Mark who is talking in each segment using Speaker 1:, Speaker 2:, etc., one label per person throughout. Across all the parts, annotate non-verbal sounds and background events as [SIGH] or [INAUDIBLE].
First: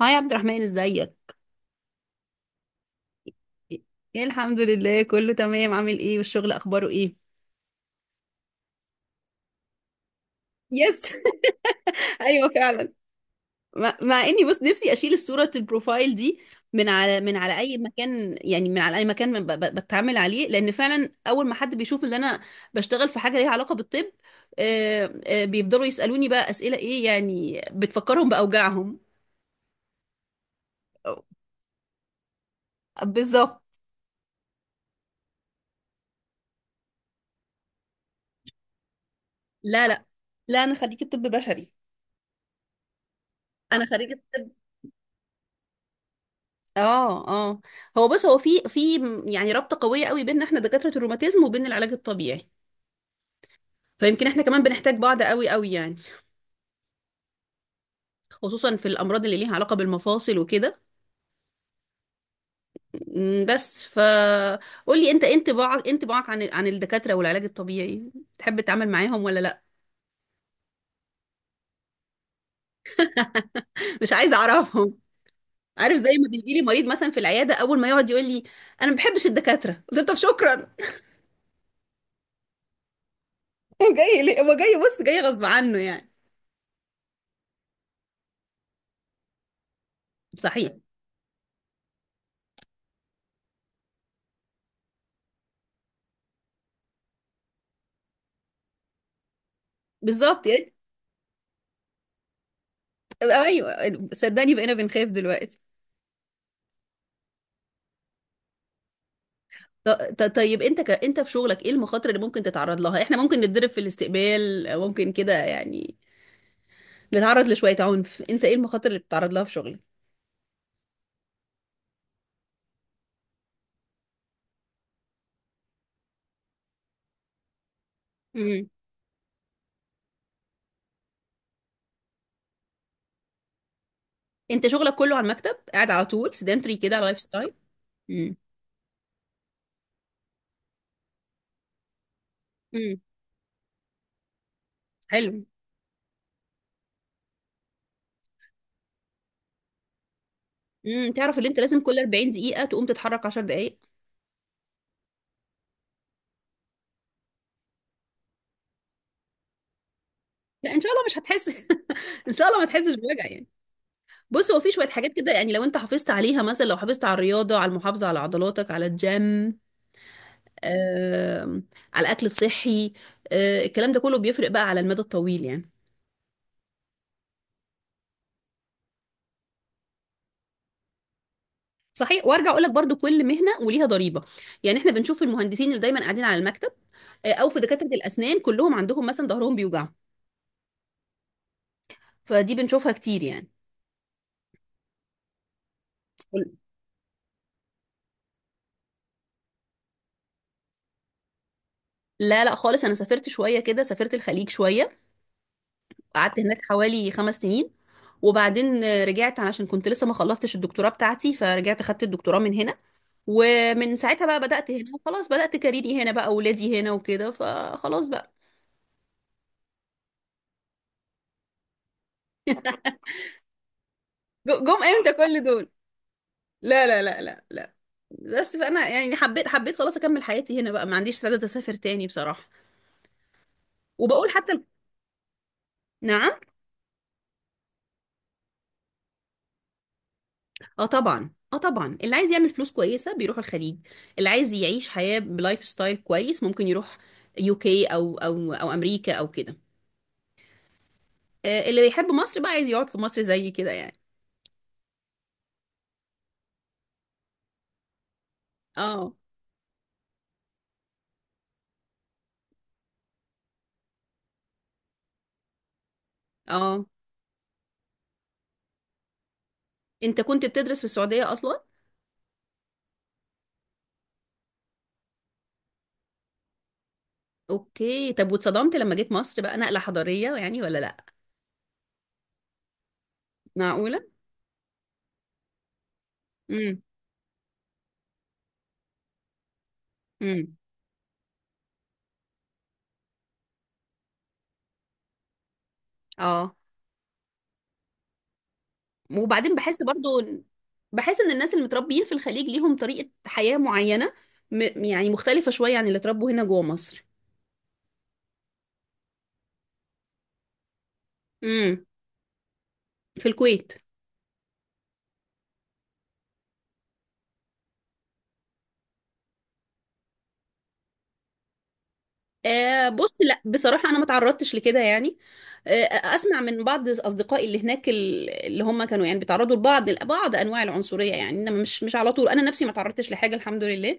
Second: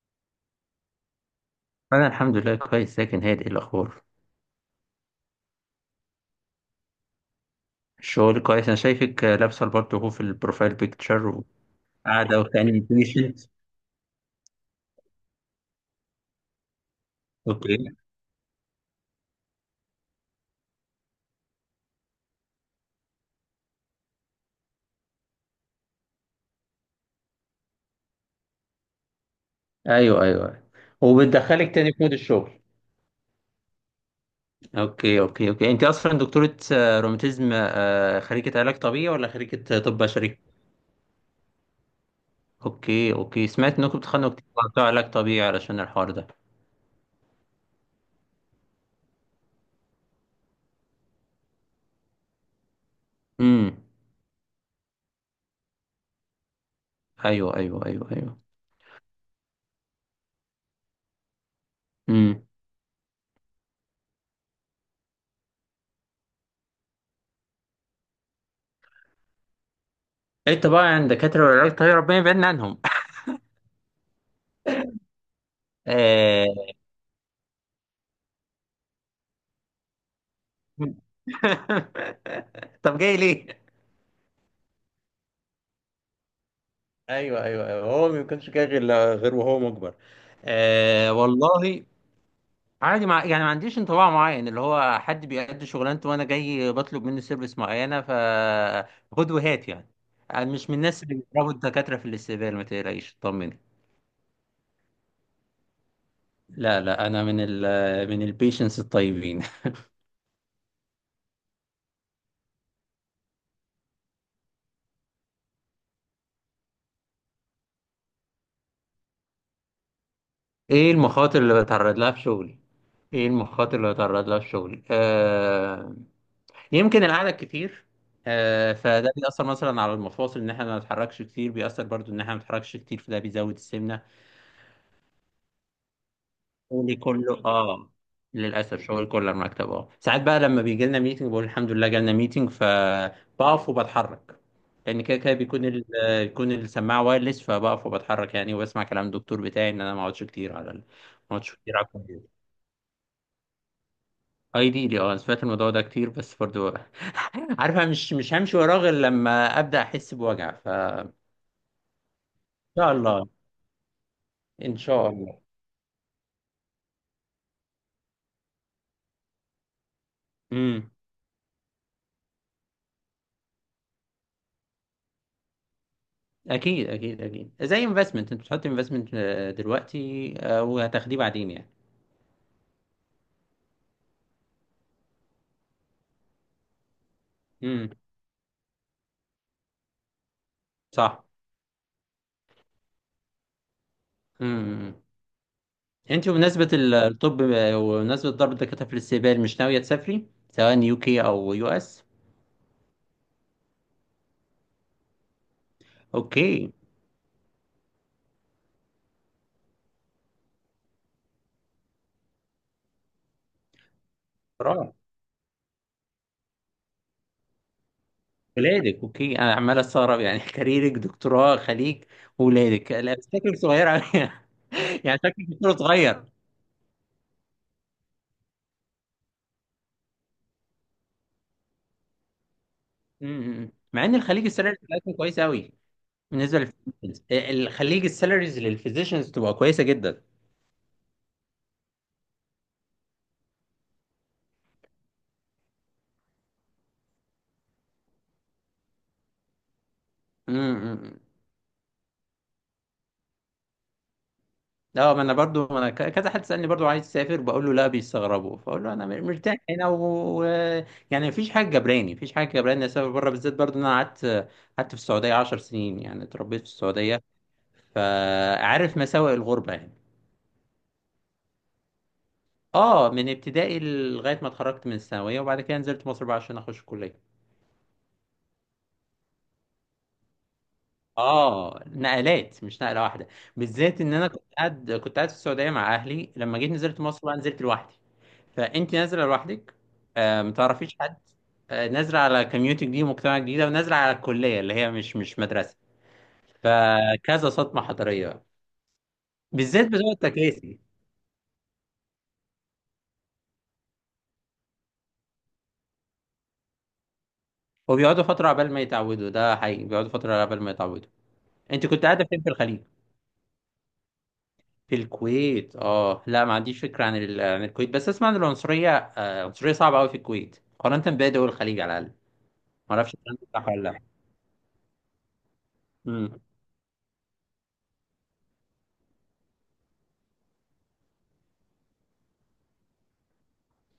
Speaker 1: هاي عبد الرحمن، ازيك؟
Speaker 2: انا الحمد لله كويس، لكن هادئ الاخبار.
Speaker 1: ايه، الحمد لله كله تمام. عامل ايه؟ والشغل اخباره ايه؟
Speaker 2: الشغل كويس. انا شايفك لابسه البارت اهو في البروفايل
Speaker 1: يس.
Speaker 2: بيكتشر،
Speaker 1: [LAUGHS]
Speaker 2: وقاعده
Speaker 1: ايوه،
Speaker 2: وتاني
Speaker 1: فعلا.
Speaker 2: بيشنت.
Speaker 1: مع اني بس، نفسي اشيل الصوره البروفايل دي من على
Speaker 2: اوكي.
Speaker 1: اي مكان، يعني من على اي مكان بتعامل عليه، لان فعلا اول ما حد بيشوف ان انا بشتغل في حاجه ليها علاقه بالطب، بيفضلوا يسالوني بقى اسئله، ايه يعني بتفكرهم باوجاعهم.
Speaker 2: ايوه، ايوه، وبتدخلك تاني في مود الشغل.
Speaker 1: بالظبط.
Speaker 2: اوكي. اوكي. اوكي، انت اصلا دكتوره روماتيزم، خريجه علاج طبيعي ولا خريجه
Speaker 1: لا،
Speaker 2: طب
Speaker 1: لا،
Speaker 2: بشري؟
Speaker 1: لا، انا خريجه طب بشري.
Speaker 2: اوكي. اوكي، سمعت
Speaker 1: انا
Speaker 2: انكم
Speaker 1: خريجه
Speaker 2: بتخانقوا
Speaker 1: طب.
Speaker 2: كتير على بتوع علاج طبيعي علشان الحوار ده.
Speaker 1: اه، اه. هو بص، هو في يعني رابطة قوية قوي بيننا احنا دكاترة الروماتيزم وبين العلاج الطبيعي.
Speaker 2: امم.
Speaker 1: فيمكن احنا كمان بنحتاج بعض قوي قوي يعني.
Speaker 2: ايوه، ايوه، ايوه، ايوه.
Speaker 1: خصوصا في الامراض اللي ليها علاقة بالمفاصل وكده.
Speaker 2: امم.
Speaker 1: بس فقول لي، انت إيه انطباعك عن الدكاترة والعلاج الطبيعي؟ تحب تتعامل معاهم ولا لا؟
Speaker 2: انت بقى عند دكاتره العلاج الطبيعي ربنا يبعدنا عنهم.
Speaker 1: [LAUGHS] مش عايزة اعرفهم. عارف، زي ما بيجي لي
Speaker 2: [LAUGHS]
Speaker 1: مريض مثلا في العيادة، اول ما يقعد يقول لي: انا ما بحبش الدكاترة، قلت له طب شكرا. [LAUGHS]
Speaker 2: [LAUGHS] طب جاي ليه؟
Speaker 1: هو جاي ليه؟ هو جاي، بص، جاي غصب عنه يعني.
Speaker 2: ايوه، ايوه، ايوه، هو ما كانش كده غير وهو مجبر.
Speaker 1: صحيح.
Speaker 2: آه والله. عادي، مع يعني ما عنديش انطباع معين. اللي هو حد بيأدي شغلانته وانا جاي بطلب منه سيرفيس معينه، ف خد وهات يعني. انا
Speaker 1: بالظبط، يا
Speaker 2: مش
Speaker 1: ريت.
Speaker 2: من الناس اللي بيضربوا الدكاتره في الاستقبال، ما تقلقيش طمني.
Speaker 1: ايوه. صدقني، بقينا بنخاف دلوقتي.
Speaker 2: لا، لا، انا من ال من البيشنس الطيبين.
Speaker 1: طيب، انت في شغلك ايه المخاطر اللي ممكن تتعرض لها؟ احنا ممكن نتضرب في الاستقبال، أو ممكن كده يعني نتعرض لشوية عنف. انت ايه المخاطر اللي بتتعرض لها في شغلك؟
Speaker 2: [LAUGHS] ايه المخاطر اللي بتعرض لها في شغلي ايه المخاطر اللي بتعرض لها في شغلي؟ آه، يمكن القعده الكتير.
Speaker 1: امم.
Speaker 2: فده بيأثر مثلا على المفاصل ان احنا ما نتحركش كتير، بيأثر برضو ان احنا ما نتحركش كتير فده بيزود السمنه.
Speaker 1: انت شغلك كله على المكتب، قاعد على طول، سيدنتري كده،
Speaker 2: شغلي
Speaker 1: على لايف
Speaker 2: كله،
Speaker 1: ستايل؟
Speaker 2: اه.
Speaker 1: امم.
Speaker 2: للاسف شغل كله على المكتب، اه. ساعات بقى لما بيجي لنا ميتنج بقول الحمد لله جالنا ميتنج،
Speaker 1: امم.
Speaker 2: فبقف وبتحرك. لان كده كده
Speaker 1: حلو.
Speaker 2: بيكون بيكون السماعه وايرلس، فبقف وبتحرك يعني، وبسمع كلام الدكتور بتاعي ان انا ما اقعدش كتير
Speaker 1: تعرف ان انت لازم
Speaker 2: على
Speaker 1: كل
Speaker 2: الكمبيوتر.
Speaker 1: 40 دقيقة تقوم تتحرك 10 دقائق.
Speaker 2: ايديلي، اه. أنا سمعت الموضوع ده كتير بس برضو [LAUGHS] عارفه، مش همشي وراه غير لما ابدا احس بوجع، ف
Speaker 1: لا، ان شاء الله مش هتحس، [LAUGHS] ان شاء الله ما
Speaker 2: شاء
Speaker 1: تحسش بوجع
Speaker 2: الله.
Speaker 1: يعني. بص، هو في
Speaker 2: ان
Speaker 1: شوية
Speaker 2: شاء
Speaker 1: حاجات كده
Speaker 2: الله.
Speaker 1: يعني، لو انت حافظت عليها، مثلا لو حافظت على الرياضة، على المحافظة على عضلاتك، على الجيم،
Speaker 2: امم.
Speaker 1: آه، على الاكل الصحي. الكلام ده كله بيفرق بقى على المدى الطويل يعني.
Speaker 2: اكيد، اكيد، اكيد. زي انفستمنت، انت بتحط انفستمنت دلوقتي، وهتاخديه بعدين يعني.
Speaker 1: صحيح. وارجع اقول لك برضو: كل مهنه وليها ضريبه، يعني احنا بنشوف المهندسين اللي دايما قاعدين على المكتب، او في دكاتره
Speaker 2: امم.
Speaker 1: الاسنان كلهم عندهم مثلا ظهرهم بيوجعهم.
Speaker 2: صح.
Speaker 1: فدي بنشوفها كتير يعني.
Speaker 2: امم، انت بمناسبه الطب، وبمناسبه ضرب الدكاتره في الاستقبال، مش ناويه تسافري سواء يو كي او يو اس؟
Speaker 1: لا، لا، خالص. انا سافرت شويه كده، سافرت الخليج شويه. قعدت هناك
Speaker 2: اوكي.
Speaker 1: حوالي 5 سنين. وبعدين رجعت علشان كنت لسه ما خلصتش الدكتوراه بتاعتي، فرجعت خدت الدكتوراه من هنا. ومن ساعتها بقى بدأت هنا،
Speaker 2: برافو.
Speaker 1: وخلاص بدأت كاريري هنا بقى، ولادي هنا وكده، فخلاص بقى.
Speaker 2: ولادك، اوكي. انا عمال استغرب يعني [LAUGHS] كاريرك، دكتوراه، خليج، ولادك، لا بس شكلك صغير قوي.
Speaker 1: جم
Speaker 2: [LAUGHS]
Speaker 1: امتى
Speaker 2: يعني شكلك
Speaker 1: كل دول!
Speaker 2: دكتور صغير. امم.
Speaker 1: لا، لا، لا، لا، لا. بس فأنا يعني حبيت، حبيت خلاص أكمل حياتي هنا بقى، ما عنديش سعادة أسافر تاني بصراحة.
Speaker 2: مع ان
Speaker 1: وبقول
Speaker 2: الخليج
Speaker 1: حتى ال-.
Speaker 2: السالري بتاعتهم كويس قوي.
Speaker 1: نعم؟
Speaker 2: بالنسبه للفيزيشنز، الخليج السالاريز للفيزيشنز تبقى كويسه جدا.
Speaker 1: اه طبعا، اه طبعا، اللي عايز يعمل فلوس كويسة بيروح الخليج. اللي عايز يعيش حياة بلايف ستايل كويس ممكن يروح UK، أو أمريكا أو كده.
Speaker 2: امم.
Speaker 1: اللي بيحب مصر بقى عايز يقعد في مصر زي كده يعني.
Speaker 2: اه، ما انا برضو، ما انا ك- كذا حد سالني برضو عايز تسافر بقول له لا، بيستغربوا فاقول له انا
Speaker 1: اه،
Speaker 2: مرتاح هنا و و- يعني مفيش حاجه جبراني إني اسافر بره، بالذات برضو ان انا قعدت في السعوديه 10 سنين، يعني اتربيت في
Speaker 1: اه،
Speaker 2: السعوديه، فعارف مساوئ الغربه يعني.
Speaker 1: انت كنت بتدرس في السعودية أصلا؟
Speaker 2: اه، من ابتدائي لغايه ما اتخرجت من الثانويه، وبعد كده نزلت مصر بقى عشان اخش الكليه.
Speaker 1: اوكي، طب واتصدمت لما جيت مصر بقى؟ نقلة حضارية يعني ولا لا؟
Speaker 2: اه، نقلات مش نقله واحده.
Speaker 1: معقولة؟
Speaker 2: بالذات ان انا كنت قاعد في السعوديه مع اهلي، لما جيت
Speaker 1: امم،
Speaker 2: نزلت مصر بقى نزلت لوحدي. فانت نازله لوحدك، ما
Speaker 1: امم،
Speaker 2: تعرفيش حد، نازله على كميونتي جديد ومجتمع جديد، ونازله على الكليه اللي هي مش مدرسه.
Speaker 1: اه.
Speaker 2: فكذا صدمه حضاريه بقى.
Speaker 1: وبعدين بحس
Speaker 2: بالذات بتوع
Speaker 1: برضو إن-.
Speaker 2: التكاسي.
Speaker 1: بحس ان الناس اللي متربيين في الخليج ليهم طريقة حياة معينة، يعني مختلفة شوية عن اللي اتربوا هنا جوه مصر.
Speaker 2: وبيقعدوا فتره عبال ما يتعودوا، ده حقيقي، بيقعدوا فتره عبال ما يتعودوا.
Speaker 1: امم.
Speaker 2: انت كنت قاعده فين في الخليج؟
Speaker 1: في الكويت.
Speaker 2: في الكويت. اه، لا ما عنديش فكرة عن الكويت، بس اسمع ان العنصرية، عنصرية صعبة قوي في الكويت مقارنة بباقي دول الخليج على الاقل. ما اعرفش
Speaker 1: بص،
Speaker 2: الكلام
Speaker 1: لا
Speaker 2: ده صح ولا
Speaker 1: بصراحة أنا
Speaker 2: لا.
Speaker 1: ما تعرضتش لكده يعني. آه. أسمع
Speaker 2: امم.
Speaker 1: من بعض أصدقائي اللي هناك، اللي هم كانوا يعني بيتعرضوا لبعض أنواع العنصرية يعني، إنما مش على طول، أنا نفسي ما تعرضتش لحاجة الحمد لله.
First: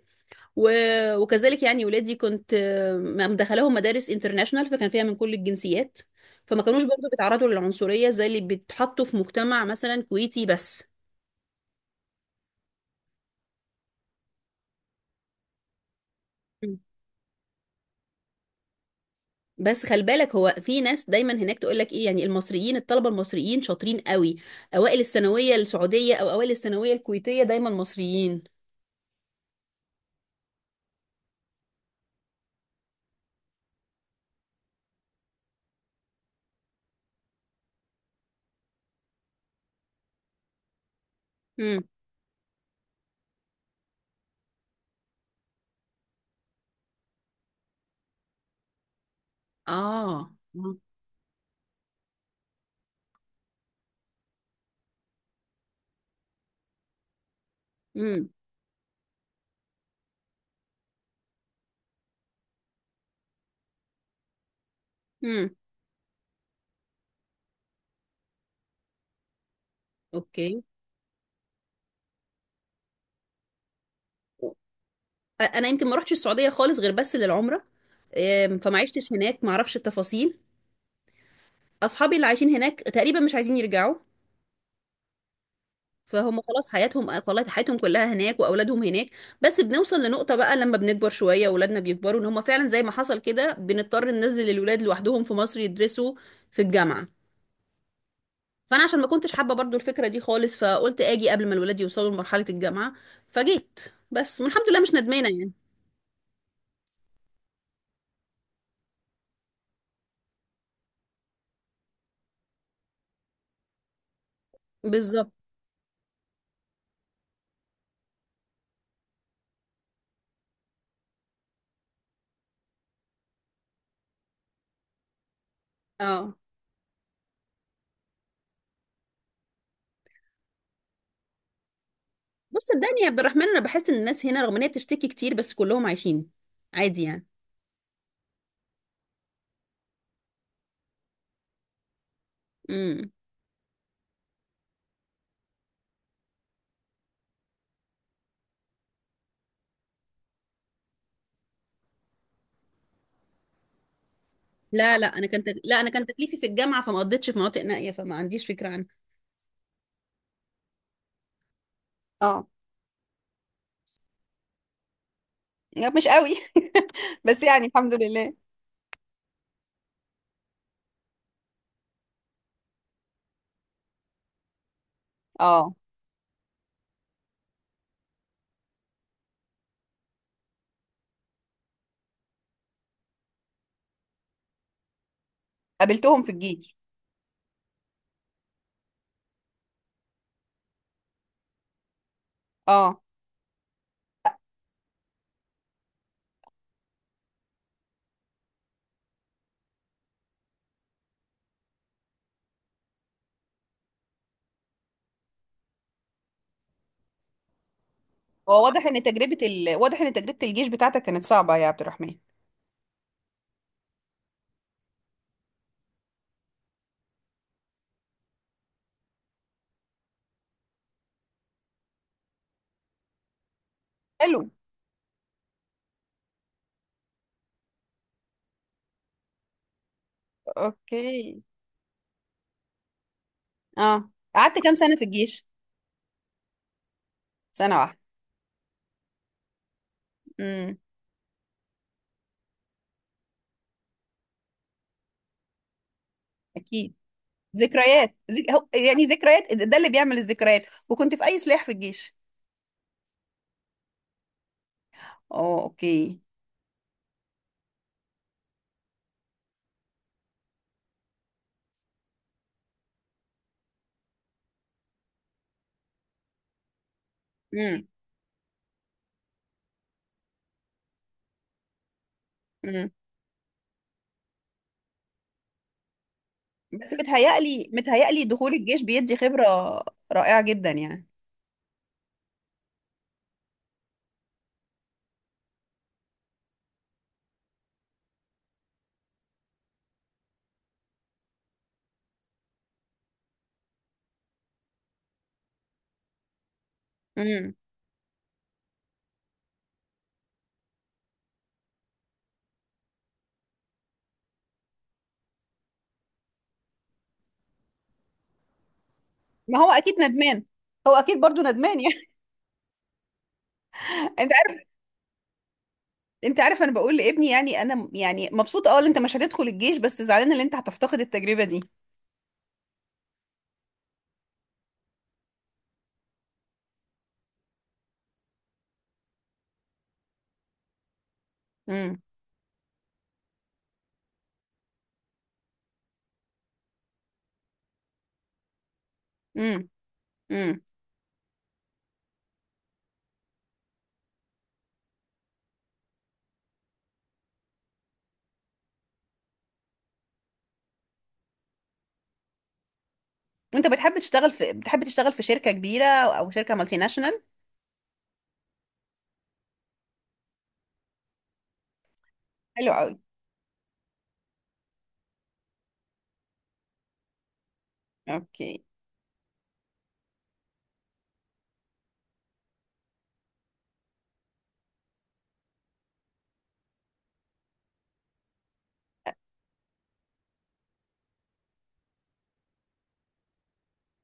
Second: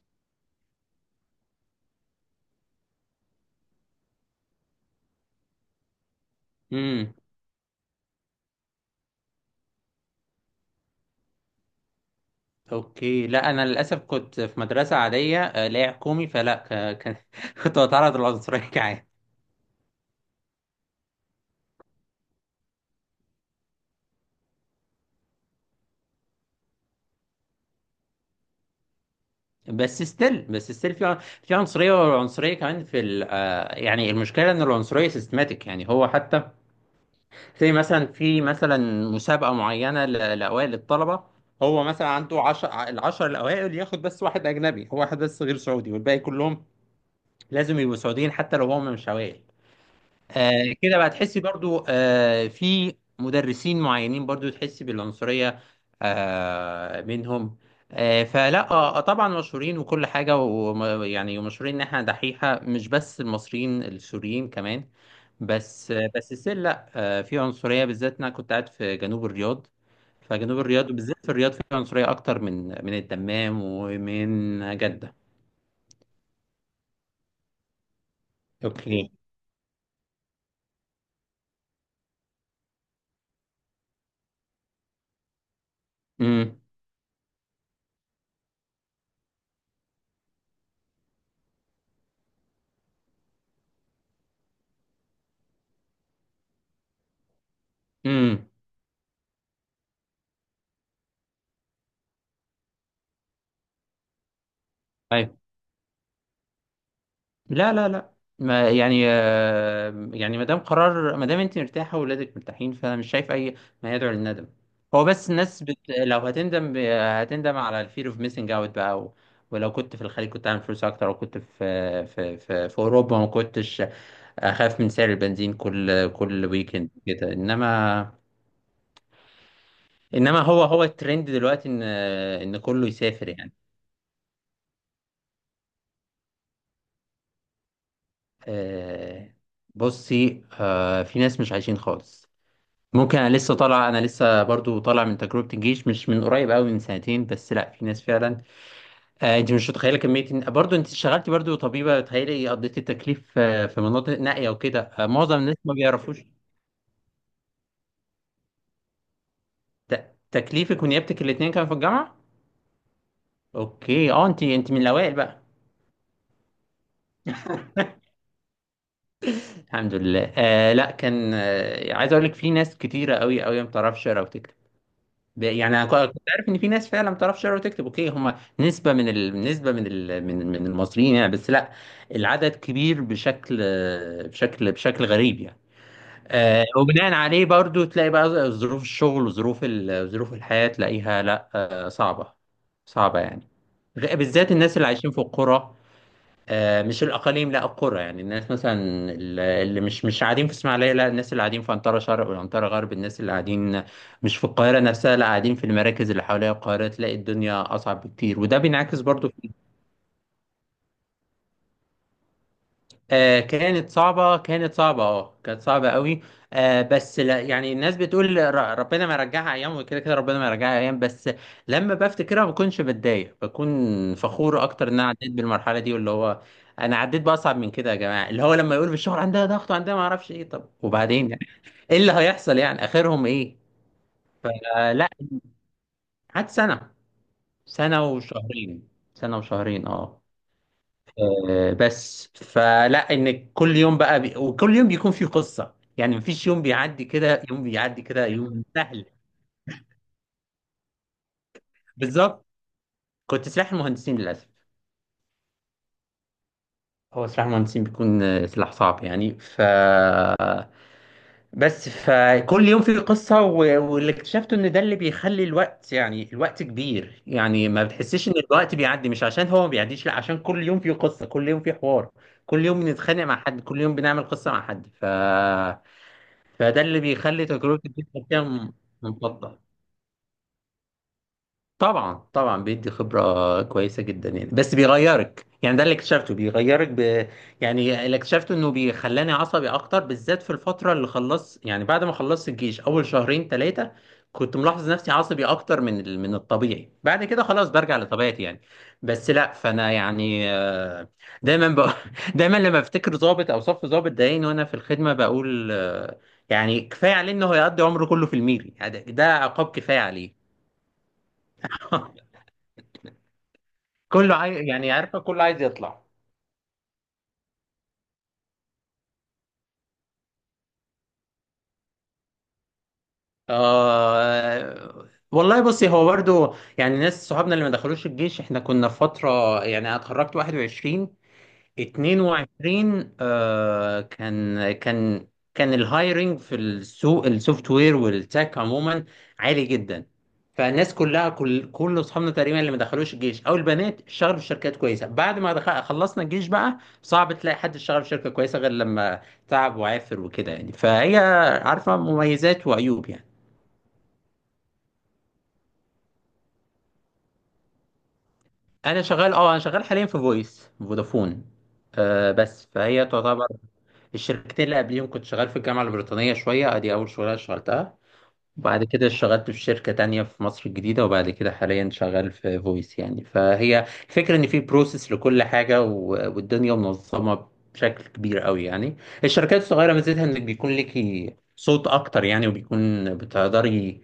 Speaker 1: وكذلك يعني ولادي، كنت مدخلاهم مدارس انترناشونال، فكان فيها من كل الجنسيات. فما كانوش برضو
Speaker 2: امم.
Speaker 1: بيتعرضوا للعنصرية زي اللي بيتحطوا في مجتمع مثلا كويتي بس.
Speaker 2: اوكي. لا، انا للاسف كنت في مدرسة عادية، لا هي حكومي فلا
Speaker 1: مم.
Speaker 2: ك... ك... [LAUGHS] كنت بتعرض للعنصرية [LAUGHS] كعادي.
Speaker 1: بس خلي بالك، هو في ناس دايما هناك تقول لك ايه يعني: المصريين، الطلبه المصريين شاطرين قوي، اوائل الثانويه السعوديه او اوائل الثانويه الكويتيه دايما مصريين.
Speaker 2: بس ستيل في في عنصرية، والعنصرية كمان في ال... آه، يعني المشكلة ان العنصرية سيستماتيك يعني، هو حتى زي مثلا، في مسابقة معينة لأوائل الطلبة،
Speaker 1: مم.
Speaker 2: هو مثلا عنده العشر الأوائل، ياخد بس واحد أجنبي، هو واحد بس غير سعودي والباقي كلهم لازم يبقوا سعوديين حتى لو هم مش أوائل.
Speaker 1: اه، مم.
Speaker 2: كده بقى تحسي برضو، في مدرسين معينين برضو تحسي بالعنصرية، منهم.
Speaker 1: امم،
Speaker 2: فلا، طبعا مشهورين وكل حاجة، ويعني مشهورين إن إحنا دحيحة، مش بس المصريين، السوريين كمان.
Speaker 1: مم.
Speaker 2: بس السيل، لا في عنصرية، بالذات انا كنت قاعد في جنوب الرياض. فجنوب
Speaker 1: اوكي.
Speaker 2: الرياض وبالذات في الرياض في عنصرية اكتر من الدمام ومن جدة.
Speaker 1: انا يمكن ما رحتش السعوديه خالص غير بس للعمره. فما
Speaker 2: اوكي.
Speaker 1: عشتش هناك، ما اعرفش التفاصيل. اصحابي اللي عايشين هناك تقريبا مش عايزين يرجعوا. فهم
Speaker 2: امم.
Speaker 1: خلاص، حياتهم خلاص، حياتهم كلها هناك، واولادهم هناك. بس بنوصل لنقطة بقى لما بنكبر شوية، اولادنا بيكبروا، ان هم فعلا زي ما حصل كده بنضطر ننزل الولاد لوحدهم في مصر يدرسوا في الجامعة.
Speaker 2: امم.
Speaker 1: فانا عشان ما كنتش حابة برضو الفكرة دي خالص، فقلت اجي قبل ما الولاد يوصلوا لمرحلة الجامعة، فجيت. بس الحمد لله مش ندمانة
Speaker 2: ايوه.
Speaker 1: يعني.
Speaker 2: لا، لا، لا، ما يعني، يعني ما دام قرار، ما دام انت مرتاحة واولادك مرتاحين، فانا مش شايف اي ما يدعو للندم. هو بس
Speaker 1: بالظبط.
Speaker 2: الناس لو هتندم هتندم على الفير اوف ميسنج اوت بقى، و ولو كنت في الخليج كنت عامل فلوس اكتر، وكنت في اوروبا ما كنتش اخاف من سعر البنزين كل
Speaker 1: اه.
Speaker 2: كل ويكند كده، انما انما هو الترند دلوقتي ان
Speaker 1: بص،
Speaker 2: كله
Speaker 1: صدقني يا عبد
Speaker 2: يسافر
Speaker 1: الرحمن،
Speaker 2: يعني.
Speaker 1: انا بحس ان الناس هنا رغم ان هي بتشتكي كتير، بس كلهم عايشين عادي
Speaker 2: آه، بصي، في ناس مش عايشين خالص.
Speaker 1: يعني.
Speaker 2: ممكن، انا لسه برضو طالع من تجربه الجيش مش من قريب قوي، من سنتين بس، لا في ناس فعلا، انت مش متخيله كميه برضو انت اشتغلتي برضو طبيبه، تخيلي قضيتي التكليف في مناطق نائيه وكده،
Speaker 1: لا، لا،
Speaker 2: معظم الناس ما
Speaker 1: لا انا كان
Speaker 2: بيعرفوش.
Speaker 1: تكليفي في الجامعه، فما قضيتش في مناطق نائيه، فما عنديش فكره عنها.
Speaker 2: تكليفك ونيابتك الاثنين كانوا في الجامعه؟
Speaker 1: اه.
Speaker 2: اوكي. اه، انت من الاوائل بقى؟
Speaker 1: لا، مش قوي. [LAUGHS] بس يعني الحمد لله.
Speaker 2: الحمد لله. لا كان، عايز اقول لك في ناس كتيره قوي قوي ما بتعرفش تقرا وتكتب. يعني
Speaker 1: اه،
Speaker 2: انا كنت عارف ان في ناس فعلا ما بتعرفش تقرا وتكتب، اوكي، هم نسبه من ال... نسبه من ال... من من المصريين يعني، بس لا، العدد كبير بشكل، بشكل غريب يعني.
Speaker 1: قابلتهم في الجيش.
Speaker 2: وبناء عليه برضو تلاقي بقى ظروف الشغل ظروف الحياه تلاقيها، لا صعبه،
Speaker 1: اه،
Speaker 2: صعبه يعني. بالذات الناس اللي عايشين في القرى، مش الاقاليم لا القرى، يعني الناس مثلا اللي مش قاعدين في اسماعيليه، لا الناس اللي قاعدين في عنترة شرق والعنترة غرب، الناس اللي قاعدين مش في القاهره نفسها، لا قاعدين في المراكز اللي حواليها القاهره، تلاقي الدنيا اصعب بكتير، وده
Speaker 1: هو واضح
Speaker 2: بينعكس
Speaker 1: ان
Speaker 2: برضو.
Speaker 1: تجربة الجيش بتاعتك كانت صعبة يا عبد الرحمن.
Speaker 2: آه كانت صعبة، كانت صعبة، اه كانت صعبة قوي. آه، بس لا يعني، الناس بتقول ربنا ما يرجعها ايام، وكده كده ربنا ما يرجعها ايام، بس لما بفتكرها ما بكونش بتضايق، بكون
Speaker 1: حلو.
Speaker 2: فخور اكتر ان انا عديت بالمرحلة دي، واللي هو انا عديت باصعب من كده يا جماعة، اللي هو لما يقول في الشغل عندها ضغط وعندها ما اعرفش ايه، طب وبعدين
Speaker 1: اوكي،
Speaker 2: يعني، ايه اللي هيحصل يعني؟ اخرهم ايه؟
Speaker 1: اه، قعدت كام سنة في
Speaker 2: فلا،
Speaker 1: الجيش؟
Speaker 2: قعدت سنة.
Speaker 1: سنة واحدة؟
Speaker 2: سنة وشهرين، سنة وشهرين، اه.
Speaker 1: امم.
Speaker 2: بس فلا، ان كل يوم بقى وكل يوم بيكون فيه قصه يعني، مفيش يوم
Speaker 1: اكيد.
Speaker 2: بيعدي كده، يوم بيعدي كده يوم سهل.
Speaker 1: يعني ذكريات، ده اللي بيعمل الذكريات. وكنت في اي سلاح في الجيش؟
Speaker 2: بالظبط. كنت سلاح المهندسين للاسف.
Speaker 1: اه، اوكي.
Speaker 2: هو سلاح المهندسين بيكون سلاح صعب يعني، ف بس فكل يوم فيه قصه واللي اكتشفته ان ده اللي بيخلي الوقت، يعني الوقت كبير يعني، ما بتحسش ان الوقت بيعدي، مش عشان هو ما بيعديش، لا عشان كل يوم فيه قصه، كل يوم فيه حوار، كل يوم
Speaker 1: امم.
Speaker 2: بنتخانق مع حد، كل يوم بنعمل قصه مع حد، ف فده
Speaker 1: بس
Speaker 2: اللي بيخلي
Speaker 1: متهيألي
Speaker 2: تجربة
Speaker 1: متهيألي
Speaker 2: الجيم كده
Speaker 1: دخول الجيش بيدي خبرة
Speaker 2: ممتطة.
Speaker 1: رائعة جدا يعني.
Speaker 2: طبعا، طبعا، بيدي خبرة كويسة جدا يعني، بس بيغيرك يعني، ده اللي اكتشفته، بيغيرك يعني اللي اكتشفته انه بيخلاني عصبي اكتر، بالذات في الفترة اللي خلصت يعني، بعد ما خلصت الجيش اول شهرين ثلاثة كنت ملاحظ نفسي عصبي اكتر من الطبيعي، بعد كده
Speaker 1: امم.
Speaker 2: خلاص برجع لطبيعتي يعني. بس لا، فانا يعني، دايما [LAUGHS] دايما لما افتكر ضابط او صف ضابط ضايقني وانا في الخدمة، بقول يعني كفاية عليه انه هيقضي عمره كله في الميري يعني، ده
Speaker 1: ما هو
Speaker 2: عقاب
Speaker 1: اكيد
Speaker 2: كفاية
Speaker 1: ندمان.
Speaker 2: عليه.
Speaker 1: هو اكيد برضو ندمان يعني.
Speaker 2: [LAUGHS]
Speaker 1: [LAUGHS] انت
Speaker 2: كله عايز
Speaker 1: عارف.
Speaker 2: يعني، عارفه كله عايز يطلع.
Speaker 1: انت عارف انا بقول لابني يعني، انا يعني مبسوطة ان انت مش هتدخل الجيش، بس زعلانة ان انت هتفتقد التجربة دي.
Speaker 2: آه والله. بصي، هو برضو يعني ناس صحابنا اللي ما دخلوش الجيش، احنا كنا في فتره يعني، انا اتخرجت 21
Speaker 1: امم،
Speaker 2: 22، كان الهايرنج في السوق السوفت وير والتك عموما عالي
Speaker 1: امم،
Speaker 2: جدا.
Speaker 1: امم.
Speaker 2: فالناس كلها، كل اصحابنا تقريبا اللي ما دخلوش الجيش او البنات، اشتغلوا في شركات كويسه. بعد ما خلصنا الجيش بقى صعب تلاقي حد اشتغل في شركه كويسه غير لما تعب وعافر وكده يعني، فهي عارفه مميزات وعيوب يعني.
Speaker 1: وانت بتحب تشتغل في شركة كبيرة او شركة مالتي ناشونال؟
Speaker 2: انا شغال حاليا في فويس فودافون. بس
Speaker 1: حلو قوي.
Speaker 2: فهي تعتبر. الشركتين اللي قبليهم كنت شغال في الجامعة البريطانية شوية، ادي اول شغلانة اشتغلتها.
Speaker 1: اوكي.
Speaker 2: وبعد كده اشتغلت في شركة تانية في مصر الجديدة، وبعد كده حاليا شغال في فويس يعني، فهي الفكرة ان في بروسيس لكل حاجة، والدنيا منظمة بشكل كبير قوي يعني. الشركات الصغيرة ميزتها انك بيكون ليكي صوت اكتر يعني، وبيكون بتقدري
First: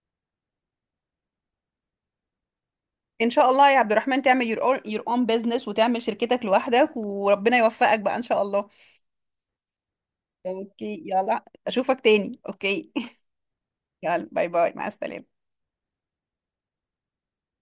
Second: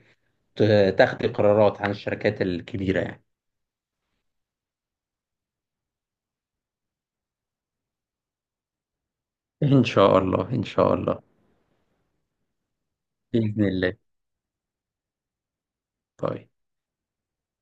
Speaker 2: تاخدي قرارات عن الشركات الكبيرة يعني.
Speaker 1: ان شاء الله يا عبد الرحمن تعمل your own business، وتعمل شركتك لوحدك، وربنا يوفقك بقى ان شاء الله.
Speaker 2: ان شاء الله. ان شاء
Speaker 1: اوكي،
Speaker 2: الله.
Speaker 1: يلا اشوفك تاني. اوكي.
Speaker 2: بإذن الله.
Speaker 1: يلا، باي باي، مع السلامة.
Speaker 2: طيب.